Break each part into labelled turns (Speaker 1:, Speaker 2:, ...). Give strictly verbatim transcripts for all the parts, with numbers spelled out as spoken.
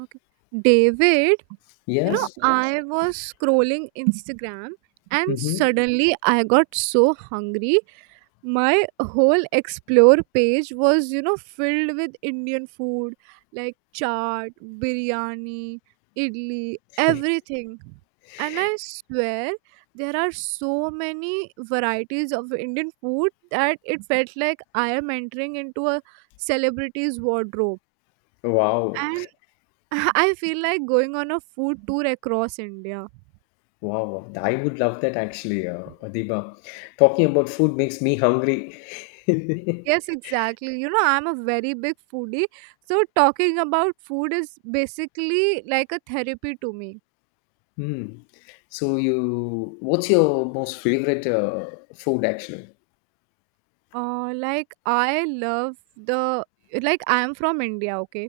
Speaker 1: Okay. David, you know,
Speaker 2: Yes.
Speaker 1: I was scrolling Instagram and
Speaker 2: Mm-hmm.
Speaker 1: suddenly I got so hungry. My whole explore page was, you know, filled with Indian food like chaat, biryani, idli, everything. And I swear there are so many varieties of Indian food that it felt like I am entering into a celebrity's wardrobe.
Speaker 2: Wow.
Speaker 1: I feel like going on a food tour across India.
Speaker 2: Wow, I would love that actually, uh, Adiba. Talking about food makes me hungry.
Speaker 1: Yes, exactly. You know, I'm a very big foodie. So, talking about food is basically like a therapy to me.
Speaker 2: Hmm. So you, what's your most favorite uh, food actually?
Speaker 1: Uh, like I love the like I am from India, okay,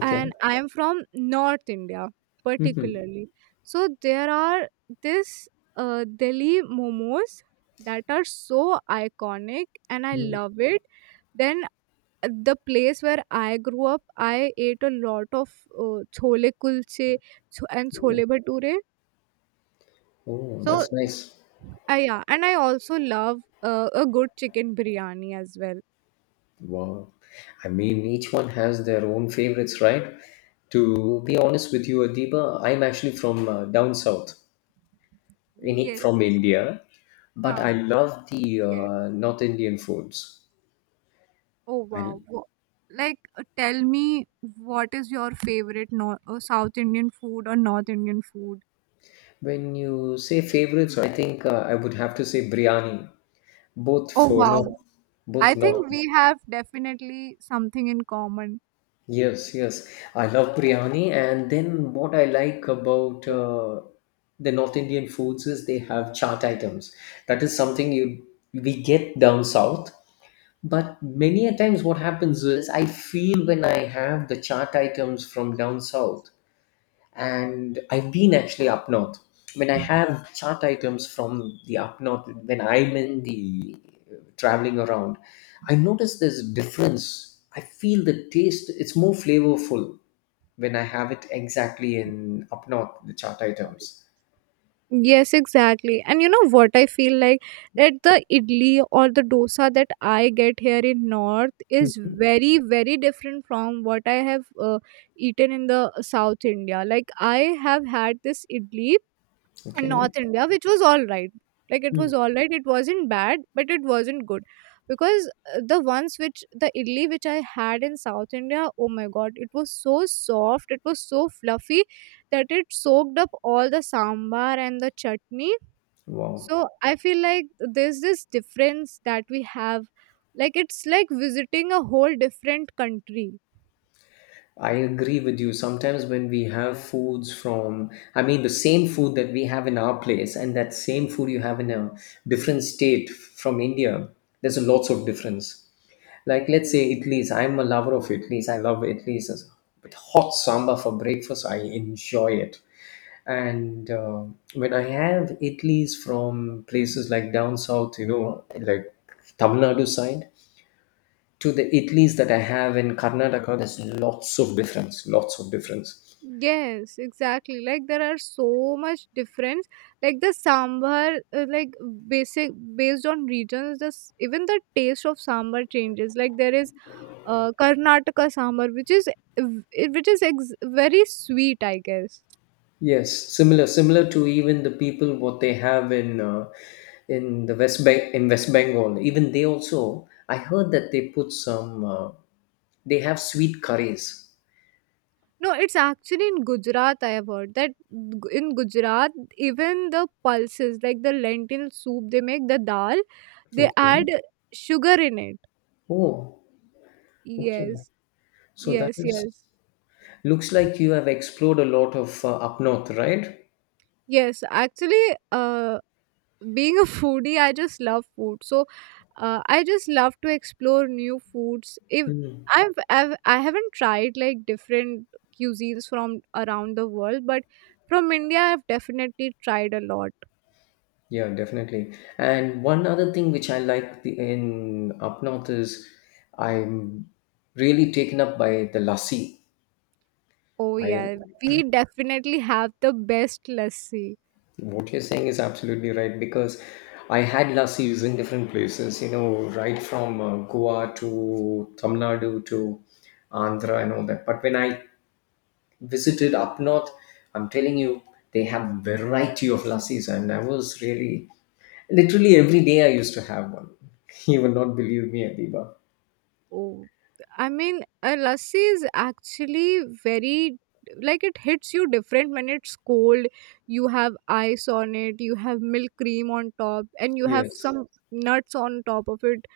Speaker 1: and I am from North India
Speaker 2: Mm-hmm.
Speaker 1: particularly. So there are this uh, Delhi momos that are so iconic, and I love it. Then uh, the place where I grew up, I ate a lot of uh, chole kulche cho- and chole
Speaker 2: Oh,
Speaker 1: bhature.
Speaker 2: oh, that's nice.
Speaker 1: Uh, yeah, and I also love uh, a good chicken biryani as well.
Speaker 2: Wow. I mean, each one has their own favorites, right? To be honest with you, Adiba, I'm actually from uh, down south, in,
Speaker 1: Yes.
Speaker 2: from India, but I
Speaker 1: Huh,
Speaker 2: love the
Speaker 1: yes.
Speaker 2: uh, North Indian foods.
Speaker 1: Oh wow.
Speaker 2: And
Speaker 1: Wha- Like uh, tell me what is your favorite North, uh, South Indian food or North Indian food?
Speaker 2: when you say favorites, I think uh, I would have to say biryani. Both
Speaker 1: Oh
Speaker 2: for
Speaker 1: wow.
Speaker 2: no, both
Speaker 1: I
Speaker 2: not.
Speaker 1: think we have definitely something in common.
Speaker 2: Yes, yes. I love biryani, and then what I like about uh, the North Indian foods is they have chaat items. That is something you we get down south. But many a times, what happens is I feel when I have the chaat items from down south, and I've been actually up north. When I have chart items from the up north, when I'm in the uh, traveling around, I notice this difference. I feel the taste, it's more flavorful when I have it exactly in up north, the chart items.
Speaker 1: Yes, exactly. And you know what I feel like that the idli or the dosa that I get here in north is
Speaker 2: Hmm.
Speaker 1: very very different from what I have uh, eaten in the South India. Like I have had this idli and
Speaker 2: Okay.
Speaker 1: North India, which was all right. Like it
Speaker 2: Mm.
Speaker 1: was all right. It wasn't bad, but it wasn't good because uh, the ones which the idli which I had in South India, oh my god, it was so soft, it was so fluffy that it soaked up all the sambar and the chutney.
Speaker 2: Wow.
Speaker 1: So I feel like there's this difference that we have. Like it's like visiting a whole different country.
Speaker 2: I agree with you. Sometimes when we have foods from, I mean, the same food that we have in our place and that same food you have in a different state from India, there's a lots of difference. Like, let's say Italy's, I'm a lover of Italy's. I love Italy's. With hot samba for breakfast, I enjoy it. And uh, When I have Italy's from places like down south, you know, like Tamil Nadu side, to the idlis that I have in Karnataka, there's lots of difference. Lots of difference.
Speaker 1: Yes, exactly. Like there are so much difference. Like the sambar, uh, like basic based on regions, this even the taste of sambar changes. Like there is uh, Karnataka sambar, which is ev- which is ex- very sweet, I guess.
Speaker 2: Yes, similar, similar to even the people what they have in uh, in the West Bank in West Bengal. Even they also, I heard that they put some. Uh, they have sweet curries.
Speaker 1: No, it's actually in Gujarat. I have heard that g- in Gujarat, even the pulses, like the lentil soup they make, the dal, they
Speaker 2: Okay.
Speaker 1: add sugar in it.
Speaker 2: Oh, okay.
Speaker 1: Yes,
Speaker 2: So that
Speaker 1: yes,
Speaker 2: is
Speaker 1: yes.
Speaker 2: looks like you have explored a lot of uh, up north, right?
Speaker 1: Yes, actually, uh, being a foodie, I just love food. So, uh, I just love to explore new foods. If
Speaker 2: Hmm.
Speaker 1: I've, I've I haven't tried like different cuisines from around the world, but from India, I've definitely tried a lot.
Speaker 2: Yeah, definitely. And one other thing which I like the, in up north is I'm really taken up by the lassi.
Speaker 1: Oh
Speaker 2: I
Speaker 1: yeah, we definitely have the best lassi.
Speaker 2: what you're saying is absolutely right because I had lassis in different places. You know, right from uh, Goa to Tamil Nadu to Andhra and all that. But when I visited up north, I'm telling you, they have variety of lassis, and I was really literally every day I used to have one. You will not believe me, Adiba.
Speaker 1: Oh, I mean, a lassi is actually very like it hits you different when it's cold. You have ice on it, you have milk cream on top, and you have
Speaker 2: Yes,
Speaker 1: some nuts on top of it.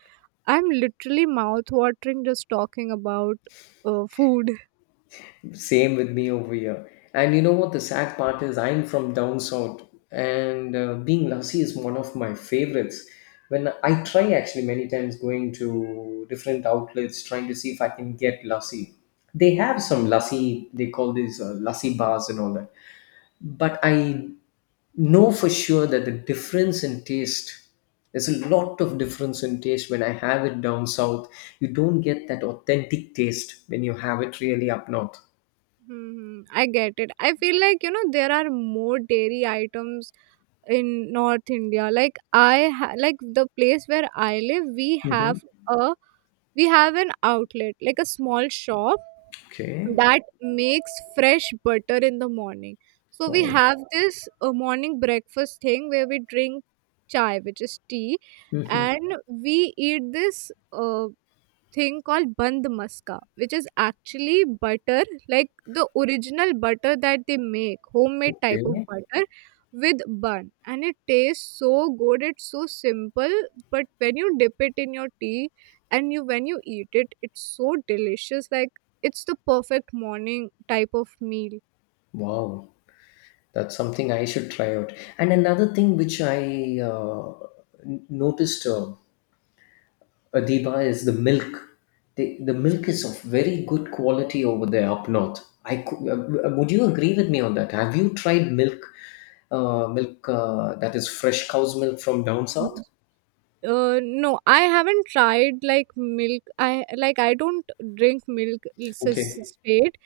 Speaker 1: I'm literally mouth watering just talking about uh, food.
Speaker 2: same with me over here. And you know what the sad part is? I'm from down south, and uh, being lassi is one of my favorites. When I try actually many times going to different outlets trying to see if I can get lassi. They have some lassi. They call these uh, lassi bars and all that. But I know for sure that the difference in taste. There's a lot of difference in taste when I have it down south. You don't get that authentic taste when you have it really up north.
Speaker 1: hmm I get it. I feel like you know there are more dairy items in North India. Like I ha- like the place where I live, we have
Speaker 2: Mhm.
Speaker 1: a we have an outlet like a small shop
Speaker 2: Okay.
Speaker 1: that makes fresh butter in the morning. So we
Speaker 2: Wow.
Speaker 1: have this uh, morning breakfast thing where we drink chai, which is tea,
Speaker 2: Mhm.
Speaker 1: and we eat this. Uh, thing called band maska which is actually butter like the original butter that they make homemade type of
Speaker 2: Okay.
Speaker 1: butter with bun, and it tastes so good. It's so simple, but when you dip it in your tea and you when you eat it, it's so delicious. Like it's the perfect morning type of meal.
Speaker 2: Wow, that's something I should try out. And another thing which I uh, n- noticed, uh, Adiba, is the milk. The, the milk is of very good quality over there up north. I cou- uh, uh, would you agree with me on that? Have you tried milk, uh, milk uh, that is fresh cow's milk from down south?
Speaker 1: Uh no, I haven't tried like milk. I, like, I don't drink milk s- s-
Speaker 2: Okay.
Speaker 1: straight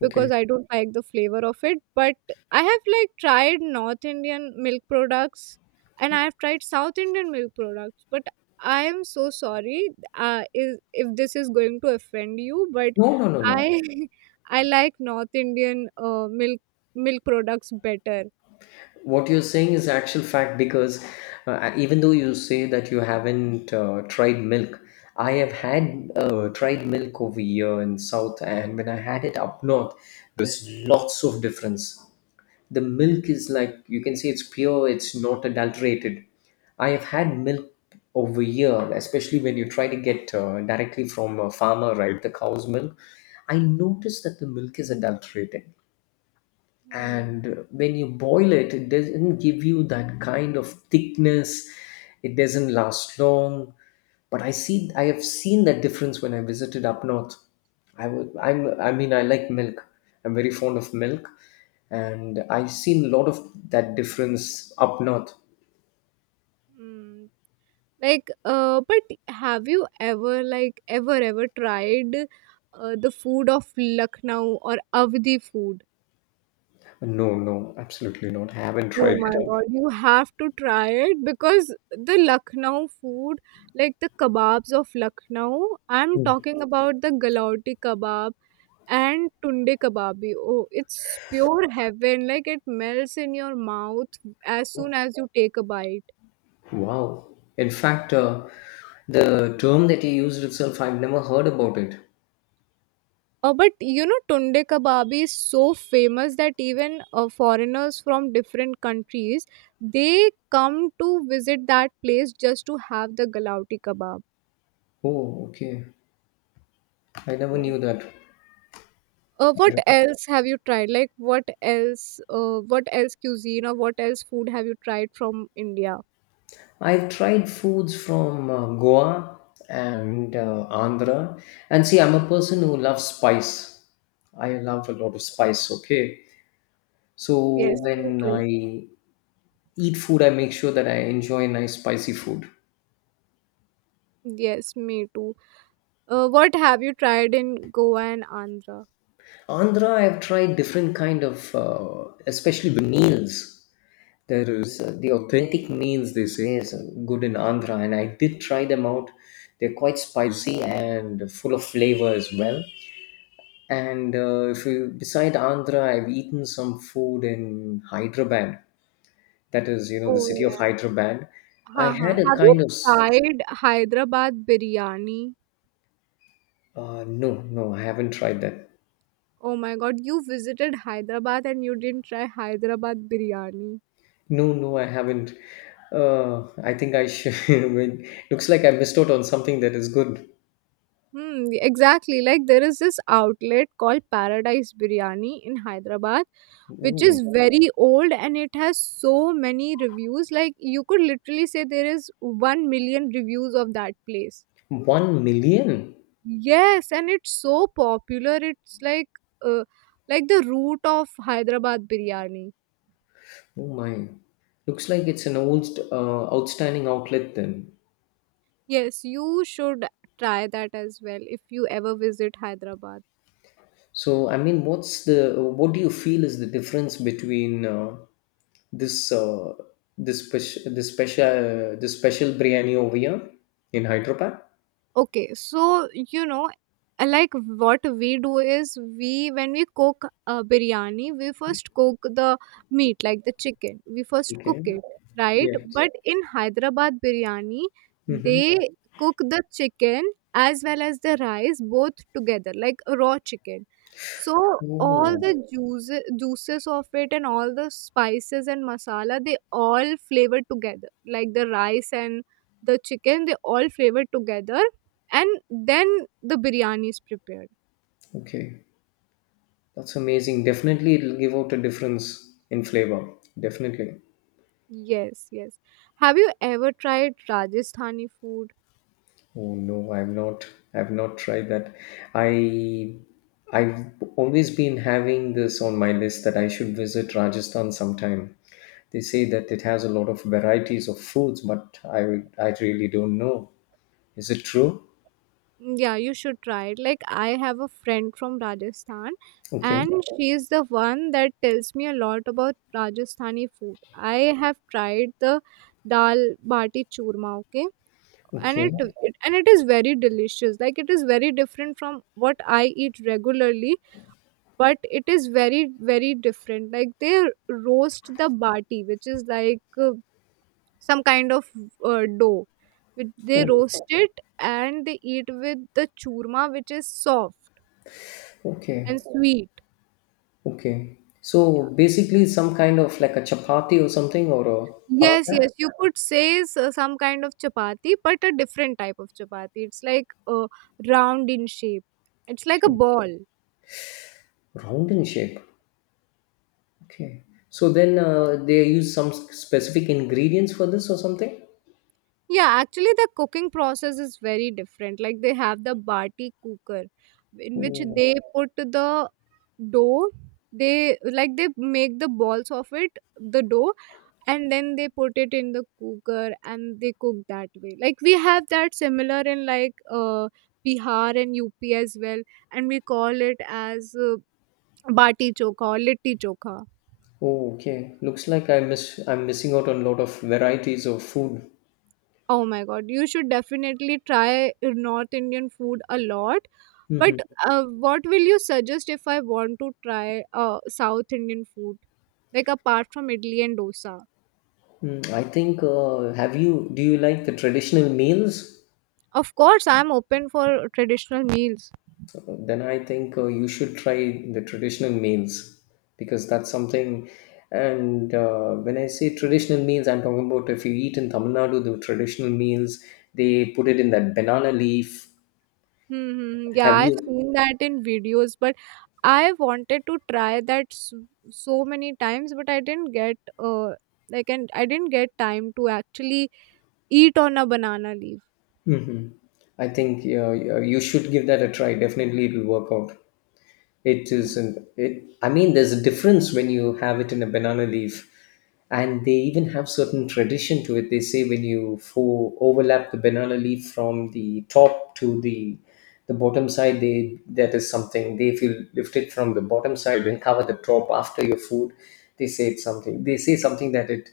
Speaker 1: because
Speaker 2: Okay.
Speaker 1: I don't like the flavor of it. But I have like tried North Indian milk products and I have tried South Indian milk products. But I am so sorry uh, is if this is going to offend you, but
Speaker 2: No, no, no, no.
Speaker 1: I I like North Indian uh, milk milk products better.
Speaker 2: What you're saying is actual fact because uh, even though you say that you haven't uh, tried milk, I have had uh, tried milk over here in south, and when I had it up north, there's lots of difference. The milk is, like, you can say it's pure, it's not adulterated. I have had milk over here, especially when you try to get uh, directly from a farmer, right, the cow's milk. I noticed that the milk is adulterated,
Speaker 1: Hmm.
Speaker 2: and when you boil it, it doesn't give you that kind of thickness. It doesn't last long. But I see I have seen that difference when I visited up north. I would i'm i mean I like milk. I'm very fond of milk, and I've seen a lot of that difference up north.
Speaker 1: Hmm. Like, uh, but have you ever like ever ever tried uh, the food of Lucknow or Avdi food?
Speaker 2: No, no, absolutely not, I haven't
Speaker 1: Oh
Speaker 2: tried it
Speaker 1: my
Speaker 2: out.
Speaker 1: god, you have to try it because the Lucknow food, like the kebabs of Lucknow, I'm
Speaker 2: Mm.
Speaker 1: talking about the Galauti kebab and tunde kebabi. Oh, it's pure heaven. Like it melts in your mouth as soon as you take a bite.
Speaker 2: Wow. In fact, uh, the term that you used itself, I've never heard about it.
Speaker 1: Uh, but you know, tunde kebabi is so famous that even uh, foreigners from different countries they come to visit that place just to have the Galauti kebab.
Speaker 2: Oh, okay. I never knew that.
Speaker 1: Uh, what else have you tried? Like, what else? Uh, what else cuisine or what else food have you tried from India?
Speaker 2: I've tried foods from uh, Goa and uh, Andhra. And see, I'm a person who loves spice. I love a lot of spice, okay?
Speaker 1: Yes,
Speaker 2: So
Speaker 1: me
Speaker 2: when
Speaker 1: too.
Speaker 2: I eat food, I make sure that I enjoy nice spicy food.
Speaker 1: Yes, me too. Uh, what have you tried in Goa and Andhra?
Speaker 2: Andhra, I've tried different kind of, uh, especially the meals. There is uh, the authentic meals. They say is uh, good in Andhra, and I did try them out. They're quite spicy and full of flavor as well. And uh, If you beside Andhra, I've eaten some food in Hyderabad. That is, you know, the
Speaker 1: Oh
Speaker 2: city of
Speaker 1: yeah.
Speaker 2: Hyderabad.
Speaker 1: Ha
Speaker 2: I
Speaker 1: ha.
Speaker 2: had a
Speaker 1: Have you
Speaker 2: kind of s-
Speaker 1: tried Hyderabad biryani?
Speaker 2: Uh, no, no, I haven't tried that.
Speaker 1: Oh my God, you visited Hyderabad and you didn't try Hyderabad biryani.
Speaker 2: No, no, I haven't. Uh, I think I should. Wait, looks like I missed out on something that is good.
Speaker 1: Hmm, exactly. Like there is this outlet called Paradise Biryani in Hyderabad, which
Speaker 2: Oh,
Speaker 1: is very old and it has so many reviews. Like you could literally say there is 1 million reviews of that place.
Speaker 2: one million.
Speaker 1: Yes, and it's so popular. It's like uh, like the root of Hyderabad biryani.
Speaker 2: Oh my. Looks like it's an old uh, outstanding outlet then.
Speaker 1: Yes, you should try that as well if you ever visit Hyderabad.
Speaker 2: So I mean, what's the what do you feel is the difference between uh, this uh, this special this special uh, this special biryani over here in Hyderabad.
Speaker 1: Okay, so you know, uh, like what we do is we when we cook uh, biryani, we first cook the meat like the chicken. We first cook
Speaker 2: Okay.
Speaker 1: it, right?
Speaker 2: Yes.
Speaker 1: But in Hyderabad biryani,
Speaker 2: Mm-hmm.
Speaker 1: they cook the chicken as well as the rice both together, like a raw chicken. So all
Speaker 2: Oh,
Speaker 1: the juices, juices of it and all the spices and masala, they all flavor together, like the rice and the chicken they all flavor together, and then the biryani is prepared.
Speaker 2: okay. That's amazing. Definitely, it'll give out a difference in flavor. Definitely.
Speaker 1: Yes, yes, have you ever tried Rajasthani food?
Speaker 2: Oh no, I've not. I've not tried that. I I've always been having this on my list that I should visit Rajasthan sometime. They say that it has a lot of varieties of foods, but I I really don't know. Is it true?
Speaker 1: Yeah, you should try it. Like I have a friend from Rajasthan,
Speaker 2: Okay,
Speaker 1: and she is the one that tells me a lot about Rajasthani food. I have tried the dal bati churma, okay, and it,
Speaker 2: okay.
Speaker 1: it and it is very delicious. Like it is very different from what I eat regularly, but it is very very different. Like they roast the bati, which is like uh, some kind of uh, dough. With- they
Speaker 2: Oh,
Speaker 1: roast it, and they eat with the churma, which is soft and
Speaker 2: okay,
Speaker 1: sweet.
Speaker 2: okay. So
Speaker 1: Yeah.
Speaker 2: basically some kind of like a chapati or something or a
Speaker 1: Yes,
Speaker 2: paratha?
Speaker 1: yes, you could say so- some kind of chapati but a different type of chapati. It's like uh, round in shape. It's like a
Speaker 2: Okay.
Speaker 1: ball.
Speaker 2: Round in shape. Okay. So then uh, they use some specific ingredients for this or something?
Speaker 1: Yeah, actually, the cooking process is very different. Like they have the bati cooker, in which
Speaker 2: Oh,
Speaker 1: they put the dough. They Like they make the balls of it, the dough, and then they put it in the cooker and they cook that way. Like we have that similar in like uh Bihar and U P as well, and we call it as uh, bati chokha or litti chokha.
Speaker 2: oh, okay. Looks like I miss I'm missing out on a lot of varieties of food.
Speaker 1: Oh my god, you should definitely try North Indian food a lot. But
Speaker 2: Mm-hmm.
Speaker 1: uh, what will you suggest if I want to try uh, South Indian food? Like apart from idli and dosa.
Speaker 2: I think uh, have you do you like the traditional meals?
Speaker 1: Of course, I'm open for traditional meals.
Speaker 2: Then I think uh, you should try the traditional meals because that's something. And uh, when I say traditional meals, I'm talking about if you eat in Tamil Nadu, the traditional meals they put it in that banana leaf.
Speaker 1: Mm-hmm. Yeah,
Speaker 2: Have
Speaker 1: I've
Speaker 2: you?
Speaker 1: seen that in videos, but I wanted to try that so, so many times, but I didn't get uh like and I didn't get time to actually eat on a banana leaf.
Speaker 2: Hmm, I think uh, you should give that a try. Definitely, it will work out. It isn't. It. I mean, there's a difference when you have it in a banana leaf, and they even have certain tradition to it. They say when you fo- overlap the banana leaf from the top to the the bottom side, they that is something. They if you lift it from the bottom side and cover the top after your food, they say it's something. They say something that it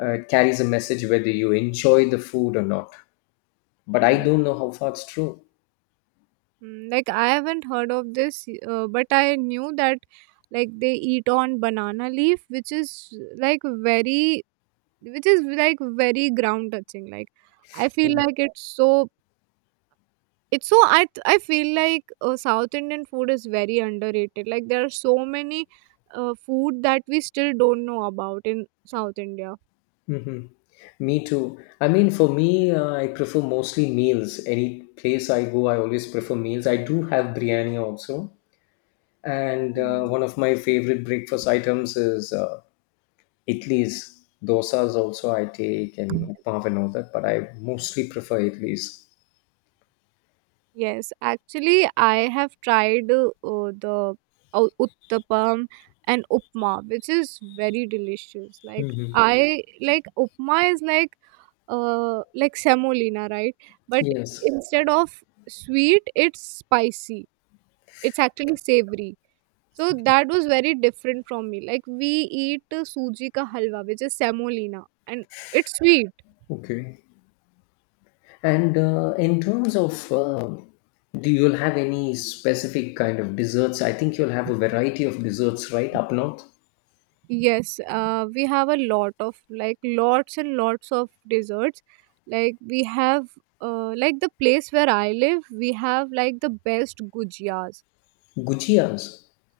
Speaker 2: uh, carries a message whether you enjoy the food or not. But I
Speaker 1: Mm-hmm.
Speaker 2: don't know how far it's true.
Speaker 1: Mm, like I haven't heard of this, uh, but I knew that like they eat on banana leaf, which is like very, which is like very ground touching. Like I feel like it's so, it's so. I th- I feel like uh, South Indian food is very underrated. Like there are so many uh, food that we still don't know about in South India.
Speaker 2: Hmm. Me too. I mean, for me, uh, I prefer mostly meals. Any place I go, I always prefer meals. I do have biryani also, and uh, one of my favorite breakfast items is uh, idlis. Dosas also I take and upma and all that, but I mostly prefer idlis.
Speaker 1: Yes, actually, I have tried uh, uh, the uh, uttapam and upma, which is very delicious. Like
Speaker 2: Hmm.
Speaker 1: I like upma is like uh like semolina, right? But
Speaker 2: Yes.
Speaker 1: instead of sweet, it's spicy. It's actually savory. So that was very different from me. Like we eat uh, suji ka halwa, which is semolina, and it's sweet.
Speaker 2: Okay. And uh, in terms of, uh, do you have any specific kind of desserts? I think you'll have a variety of desserts, right, up north?
Speaker 1: Yes, uh, we have a lot of like lots and lots of desserts. Like we have uh, like the place where I live, we have like the best gujiyas.
Speaker 2: Gujias.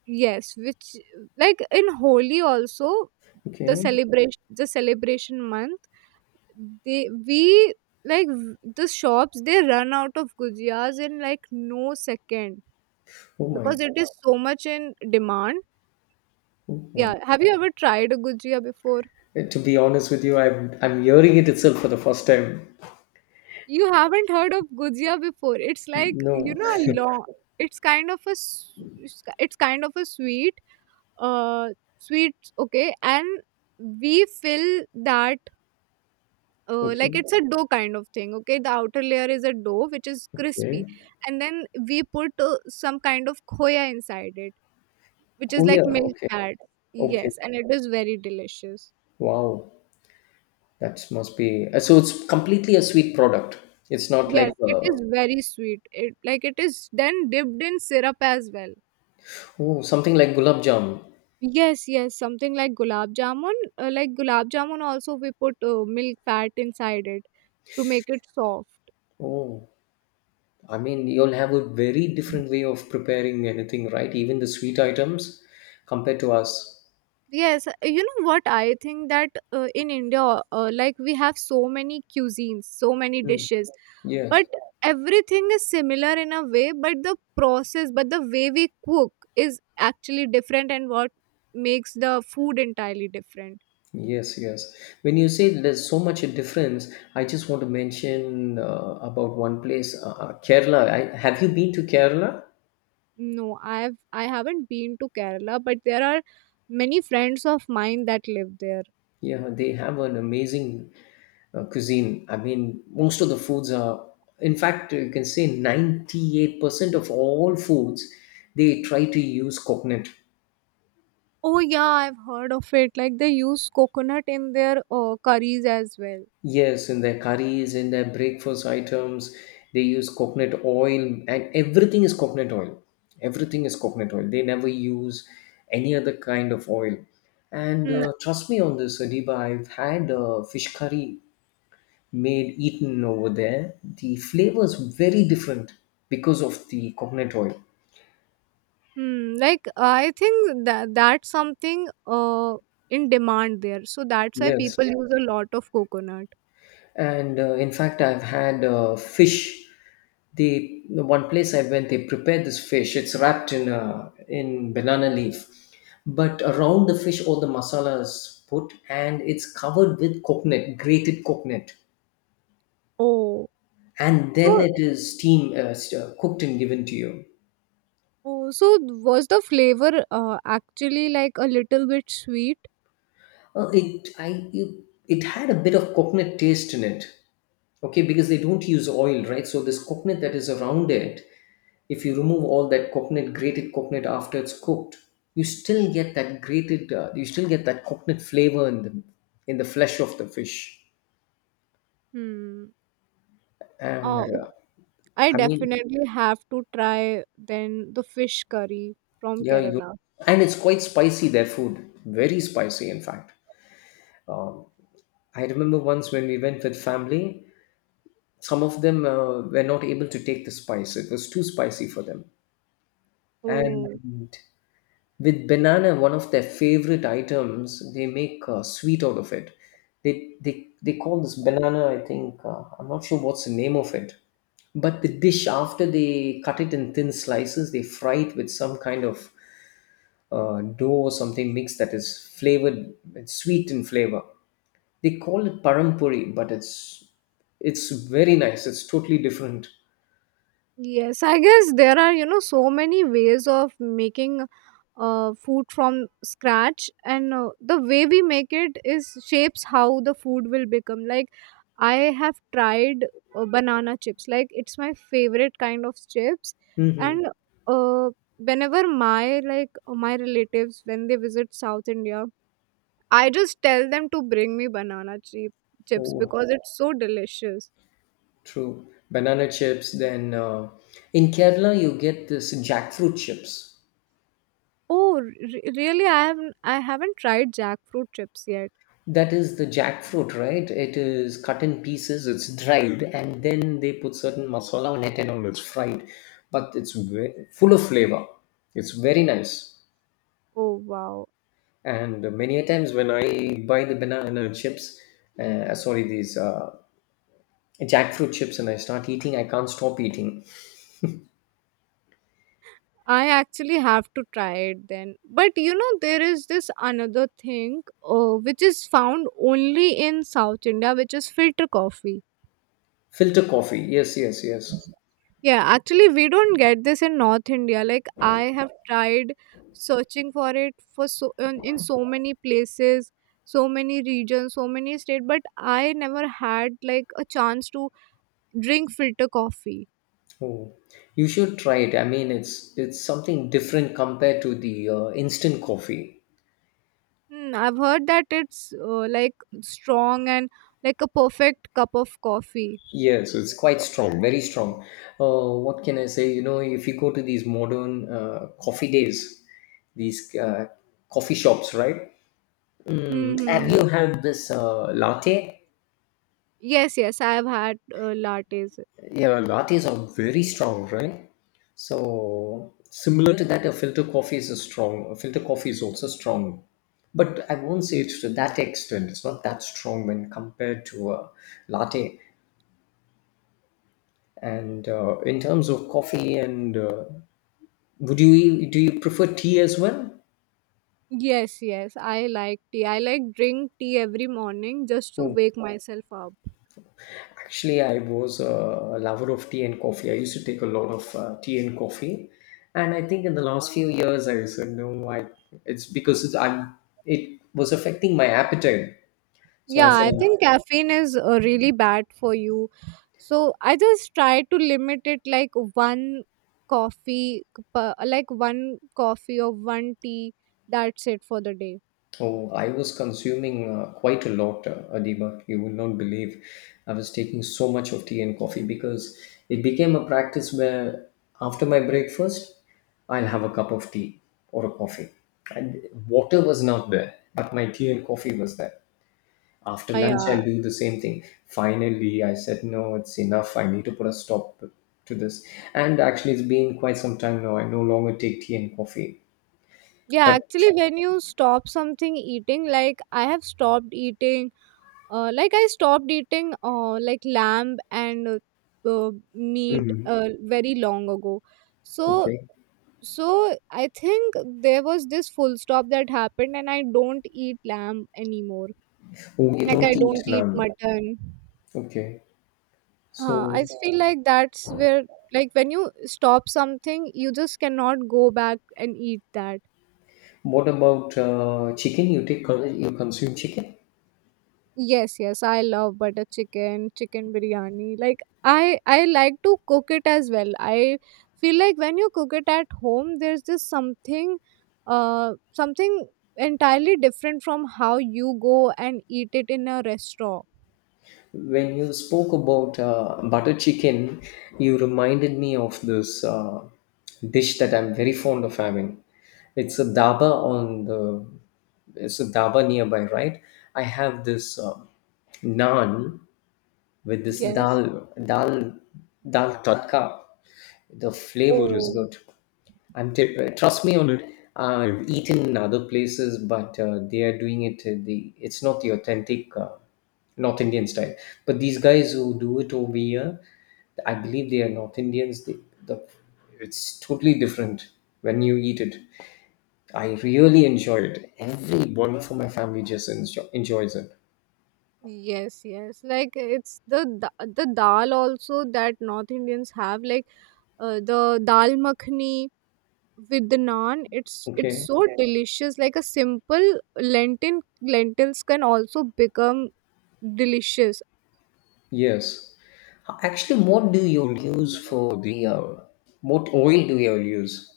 Speaker 1: Yes, which like in Holi also the
Speaker 2: Okay.
Speaker 1: celebration the celebration month they we like v- the shops they run out of gujiyas in like no second
Speaker 2: Oh my.
Speaker 1: because it is so much in demand.
Speaker 2: Oh, oh.
Speaker 1: Yeah, have you ever tried a gujiya before?
Speaker 2: Uh, to be honest with you, I'm I'm hearing it itself for the first time.
Speaker 1: You haven't heard of gujia before. It's like, you
Speaker 2: No.
Speaker 1: know, a long it's kind of a s- it's ki- it's kind of a sweet uh sweet, okay? And we fill that uh, like
Speaker 2: Okay.
Speaker 1: it's a dough kind of thing, okay? The outer layer is a dough which is crispy,
Speaker 2: Okay.
Speaker 1: and then we put uh, some kind of khoya inside it, which is like
Speaker 2: Kuya.
Speaker 1: milk
Speaker 2: Okay.
Speaker 1: fat.
Speaker 2: Okay.
Speaker 1: Yes, and it is very delicious.
Speaker 2: Wow. That must be. Uh, so it's completely a sweet product. It's not
Speaker 1: Yes,
Speaker 2: like
Speaker 1: it
Speaker 2: uh,
Speaker 1: is very sweet. It like it is then dipped in syrup as well.
Speaker 2: oh, something like gulab jam.
Speaker 1: Yes, yes, something like gulab jamun. Uh, like gulab jamun, also we put uh, milk fat inside it to make it soft.
Speaker 2: Oh, I mean you'll have a very different way of preparing anything, right? Even the sweet items compared to us.
Speaker 1: Yes, uh, you know what? I think that uh, in India, uh, like we have so many cuisines, so many
Speaker 2: Mm.
Speaker 1: dishes, but
Speaker 2: Yes.
Speaker 1: everything is similar in a way, but the process, but the way we cook is actually different, and what makes the food entirely different.
Speaker 2: Yes, yes. When you say there's so much a difference, I just want to mention uh, about one place, uh, uh, Kerala. I, have you been to Kerala?
Speaker 1: No, I've I haven't been to Kerala, but there are many friends of mine that live there.
Speaker 2: Yeah, they have an amazing uh, cuisine. I mean, most of the foods are, in fact, you can say ninety-eight percent of all foods, they try to use coconut.
Speaker 1: Oh yeah, I've heard of it. Like they use coconut in their uh, curries as well.
Speaker 2: Yes, in their curries, in their breakfast items, they use coconut oil, and everything is coconut oil. Everything is coconut oil. They never use any other kind of oil. And
Speaker 1: Hmm.
Speaker 2: uh, trust me on this, Adiba, I've had uh, fish curry made eaten over there. The flavor is very different because of the coconut oil.
Speaker 1: Hmm. Like I think that that's something uh in demand there. So that's why people
Speaker 2: Yes.
Speaker 1: use a lot of coconut.
Speaker 2: and uh, In fact, I've had uh, fish, the, the one place I went, they prepared this fish. It's wrapped in uh, in banana leaf, but around the fish all the masalas put, and it's covered with coconut, grated coconut,
Speaker 1: Oh.
Speaker 2: and then
Speaker 1: So
Speaker 2: it is steam uh, s- uh, cooked and given to you.
Speaker 1: oh, so was the flavor uh, actually like a little bit sweet?
Speaker 2: Uh, it I you, It had a bit of coconut taste in it, okay, because they don't use oil, right? So this coconut that is around it, if you remove all that coconut, grated coconut, after it's cooked, you still get that grated uh, you still get that coconut flavor in the in the flesh of the fish.
Speaker 1: Hmm. Oh,
Speaker 2: and uh,
Speaker 1: I
Speaker 2: i mean
Speaker 1: definitely have to try then the fish curry from
Speaker 2: yeah, you
Speaker 1: Kerala.
Speaker 2: and it's quite spicy. Their food very spicy, in fact. um, I remember once when we went with family, some of them uh, were not able to take the spice. It was too spicy for them.
Speaker 1: Oh.
Speaker 2: And with banana, one of their favorite items, they make uh, sweet out of it. They they they call this banana, I think, uh, I'm not sure what's the name of it, but the dish, after they cut it in thin slices, they fry it with some kind of uh, dough or something mix that is flavored. It's sweet in flavor. They call it parampuri, but it's it's very nice. It's totally different.
Speaker 1: Yes, I guess there are, you know, so many ways of making uh, food from scratch, and uh, the way we make it is shapes how the food will become. Like, I have tried uh, banana chips, like, it's my favorite kind of chips,
Speaker 2: Hmm.
Speaker 1: and uh, whenever my like uh, my relatives when they visit South India, I just tell them to bring me banana chip chips
Speaker 2: Oh,
Speaker 1: because it's so delicious.
Speaker 2: true. Banana chips. Then uh, in Kerala, you get this jackfruit chips.
Speaker 1: Oh, re- really? I haven't I haven't tried jackfruit chips yet.
Speaker 2: That is the jackfruit, right? It is cut in pieces, it's dried, and then they put certain masala on it and all. It's fried, but it's ve- full of flavor. It's very nice.
Speaker 1: Oh wow.
Speaker 2: And many a times when I buy the banana chips, uh, sorry, these uh, jackfruit chips, and I start eating, I can't stop eating.
Speaker 1: I actually have to try it then. But you know there is this another thing uh, which is found only in South India which is filter coffee.
Speaker 2: Filter coffee. Yes, yes, yes.
Speaker 1: Yeah, actually we don't get this in North India. Like I have tried searching for it for so in, in so many places, so many regions, so many states, but I never had like a chance to drink filter coffee.
Speaker 2: Oh, you should try it. I mean, it's it's something different compared to the uh, instant coffee.
Speaker 1: Hmm, I've heard that it's uh, like strong and like a perfect cup of coffee.
Speaker 2: Yes, it's quite strong, very strong. Uh, what can I say? You know, if you go to these modern uh, coffee days, these uh, coffee shops, right? Mm, have
Speaker 1: Hmm.
Speaker 2: you had this uh, latte?
Speaker 1: Yes, yes, I have had uh, lattes.
Speaker 2: Yeah, lattes are very strong, right? So similar to that, a filter coffee is a strong. A filter coffee is also strong, but I won't say it's to that extent. It's not that strong when compared to a latte. And uh, In terms of coffee, and uh, would you e, do you prefer tea as well?
Speaker 1: Yes, yes, I like tea. I like drink tea every morning just to wake myself up.
Speaker 2: Actually, I was a lover of tea and coffee. I used to take a lot of uh, tea and coffee, and I think in the last few years, I said no. I it's because it's, I'm it was affecting my appetite. So I
Speaker 1: Yeah,
Speaker 2: said,
Speaker 1: I think caffeine is uh, really bad for you. So I just try to limit it like one coffee, per- like one coffee or one tea. That's it for the day.
Speaker 2: oh, I was consuming uh, quite a lot, uh, Adiba. You would not believe I was taking so much of tea and coffee because it became a practice where after my breakfast, I'll have a cup of tea or a coffee, and water was not there, but my tea and coffee was there. After
Speaker 1: Uh,
Speaker 2: lunch,
Speaker 1: yeah,
Speaker 2: I'll do the same thing. Finally, I said, no, it's enough. I need to put a stop to this. And actually, it's been quite some time now. I no longer take tea and coffee.
Speaker 1: Yeah,
Speaker 2: But,
Speaker 1: actually, when you stop something eating, like I have stopped eating, uh, like I stopped eating, uh, like lamb and uh, uh, meat,
Speaker 2: mhm,
Speaker 1: uh, very long ago. So,
Speaker 2: okay.
Speaker 1: so I think there was this full stop that happened, and I don't eat lamb anymore.
Speaker 2: Oh, you
Speaker 1: Like I
Speaker 2: don't eat
Speaker 1: don't eat
Speaker 2: lamb.
Speaker 1: mutton.
Speaker 2: Okay.
Speaker 1: Uh, I
Speaker 2: So,
Speaker 1: just feel like that's where, like, when you stop something, you just cannot go back and eat that.
Speaker 2: what about uh, chicken? You take, you consume chicken?
Speaker 1: Yes, yes, I love butter chicken, chicken biryani. Like I I like to cook it as well. I feel like when you cook it at home there's just something uh something entirely different from how you go and eat it in a restaurant.
Speaker 2: When you spoke about uh, butter chicken, you reminded me of this uh, dish that I'm very fond of having. It's a dhaba on the, it's a dhaba nearby, right? I have this uh, naan with this
Speaker 1: Yes.
Speaker 2: dal dal dal tadka. The flavor is
Speaker 1: Oh.
Speaker 2: good. I'm t- trust me on it. I've eaten in other places, but uh, they are doing it. uh, The it's not the authentic uh, North Indian style. But these guys who do it over here, I believe they are North Indians. They, the it's totally different when you eat it. I really enjoy it. Everyone from my family just enjoy, enjoys it.
Speaker 1: Yes, yes. Like it's the da- the dal also that North Indians have like uh, the dal makhni with the naan, it's it's
Speaker 2: Okay.
Speaker 1: so, okay, delicious, like a simple lentil lentils can also become delicious.
Speaker 2: Yes. Actually, what do you use for the uh, what oil do you use?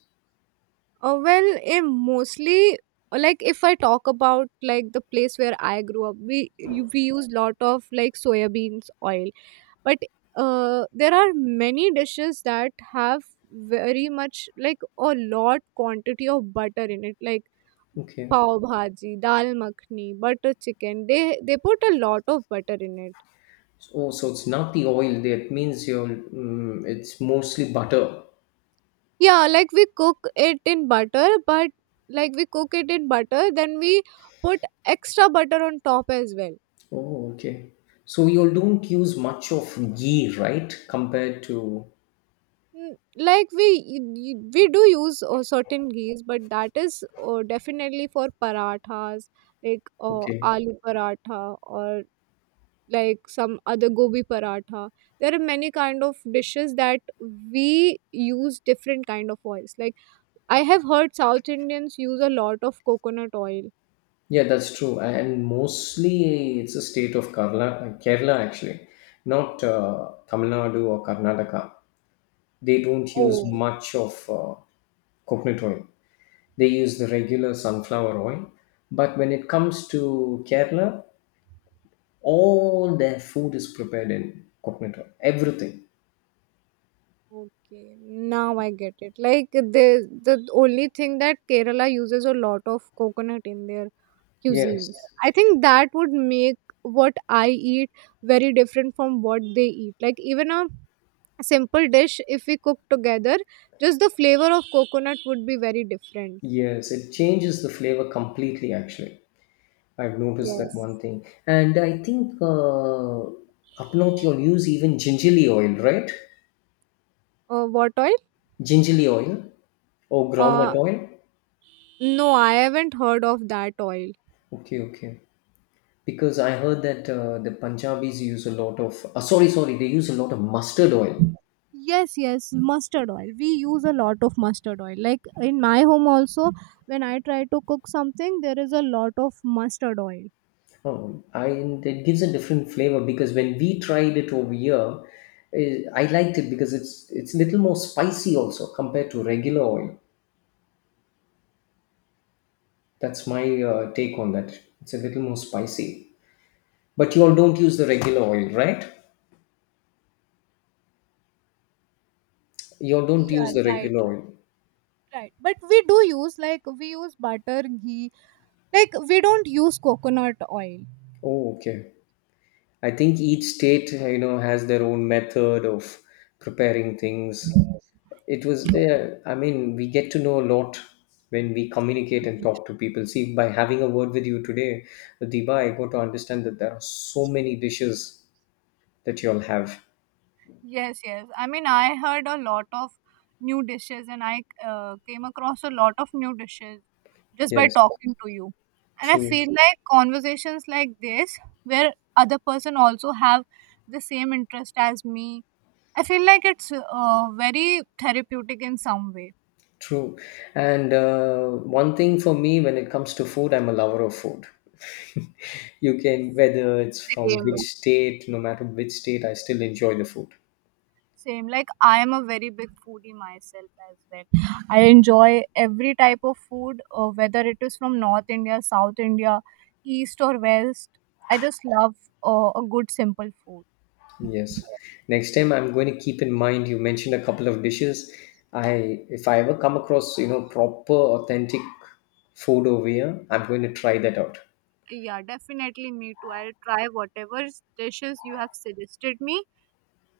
Speaker 1: uh, well eh, Mostly uh, like if I talk about like the place where I grew up, we you- we use lot of like soya beans oil, but uh, there are many dishes that have very much like a lot quantity of butter in it, like
Speaker 2: Okay.
Speaker 1: pav bhaji, dal makhni, butter chicken. They they put a lot of butter in it.
Speaker 2: Oh, so it's not the oil. That means you're mm it's mostly butter.
Speaker 1: Yeah, like we cook it in butter, but like we cook it in butter then we put extra butter on top as well.
Speaker 2: Oh, okay. So you don't use much of ghee, right? Compared to
Speaker 1: N- like we y- y- we do use uh, certain ghee, but that is uh, definitely for parathas, like uh,
Speaker 2: okay.
Speaker 1: aloo paratha or like some other gobi paratha. There are many kind of dishes that we use different kind of oils. Like I have heard South Indians use a lot of coconut oil.
Speaker 2: Yeah, that's true. And mostly it's a state of Kerala, Kerala actually, not uh, Tamil Nadu or Karnataka. They don't use
Speaker 1: Oh.
Speaker 2: much of uh, coconut oil. They use the regular sunflower oil. But when it comes to Kerala, all their food is prepared in coconut oil. Everything.
Speaker 1: Okay, now I get it. Like the the only thing that Kerala uses a lot of coconut in their cuisines.
Speaker 2: Yes.
Speaker 1: I think that would make what I eat very different from what they eat. Like even a simple dish, if we cook together, just the flavor of coconut would be very different.
Speaker 2: Yes. It changes the flavor completely, actually. I've noticed
Speaker 1: Yes.
Speaker 2: that one thing. And I think uh, up north you'll use even gingerly oil, right?
Speaker 1: Uh, what oil?
Speaker 2: Gingerly oil or
Speaker 1: Uh,
Speaker 2: groundnut oil.
Speaker 1: no, I haven't heard of that oil.
Speaker 2: Okay, okay. Because I heard that uh, the Punjabis use a lot of, uh, sorry, sorry, they use a lot of mustard oil.
Speaker 1: Yes, yes, mustard oil. We use a lot of mustard oil. Like in my home also, when I try to cook something, there is a lot of mustard oil.
Speaker 2: Oh, I and it gives a different flavor because when we tried it over here, eh, I liked it because it's it's a little more spicy also compared to regular oil. That's my uh, take on that. It's a little more spicy. But you all don't use the regular oil, right? You all don't
Speaker 1: Yeah,
Speaker 2: use the
Speaker 1: right,
Speaker 2: regular
Speaker 1: right,
Speaker 2: oil.
Speaker 1: right. But we do use, like we use butter, ghee. Like we don't use coconut oil.
Speaker 2: Oh, okay. I think each state, you know, has their own method of preparing things. It was, uh, I mean, we get to know a lot when we communicate and talk to people. See, by having a word with you today, Diba, I got to understand that there are so many dishes that you all have.
Speaker 1: Yes, yes. I mean, I heard a lot of new dishes and I uh, came across a lot of new dishes just by
Speaker 2: Yes,
Speaker 1: talking to you. And I feel
Speaker 2: true,
Speaker 1: like conversations like this, where other person also have the same interest as me, I feel like it's uh, very therapeutic in some way.
Speaker 2: true. And uh, One thing for me when it comes to food, I'm a lover of food. You can, whether it's from
Speaker 1: Same.
Speaker 2: which state, no matter which state, I still enjoy the food.
Speaker 1: Same. Like I am a very big foodie myself as well. I enjoy every type of food, uh, whether it is from North India, South India, East or West. I just love uh, a good simple food.
Speaker 2: Yes. Next time I'm going to keep in mind you mentioned a couple of dishes. I if I ever come across, you know, proper authentic food over here, I'm going to try that out.
Speaker 1: Yeah, definitely me too. I'll try whatever dishes you have suggested me,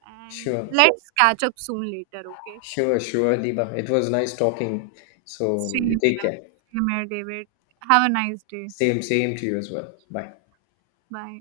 Speaker 1: and
Speaker 2: Sure.
Speaker 1: let's catch up soon later. Okay.
Speaker 2: Sure, sure, Diba. It was nice talking. So
Speaker 1: Same
Speaker 2: you
Speaker 1: here.
Speaker 2: take care.
Speaker 1: Same here, David. Have a nice day.
Speaker 2: Same, same to you as well. Bye.
Speaker 1: Bye.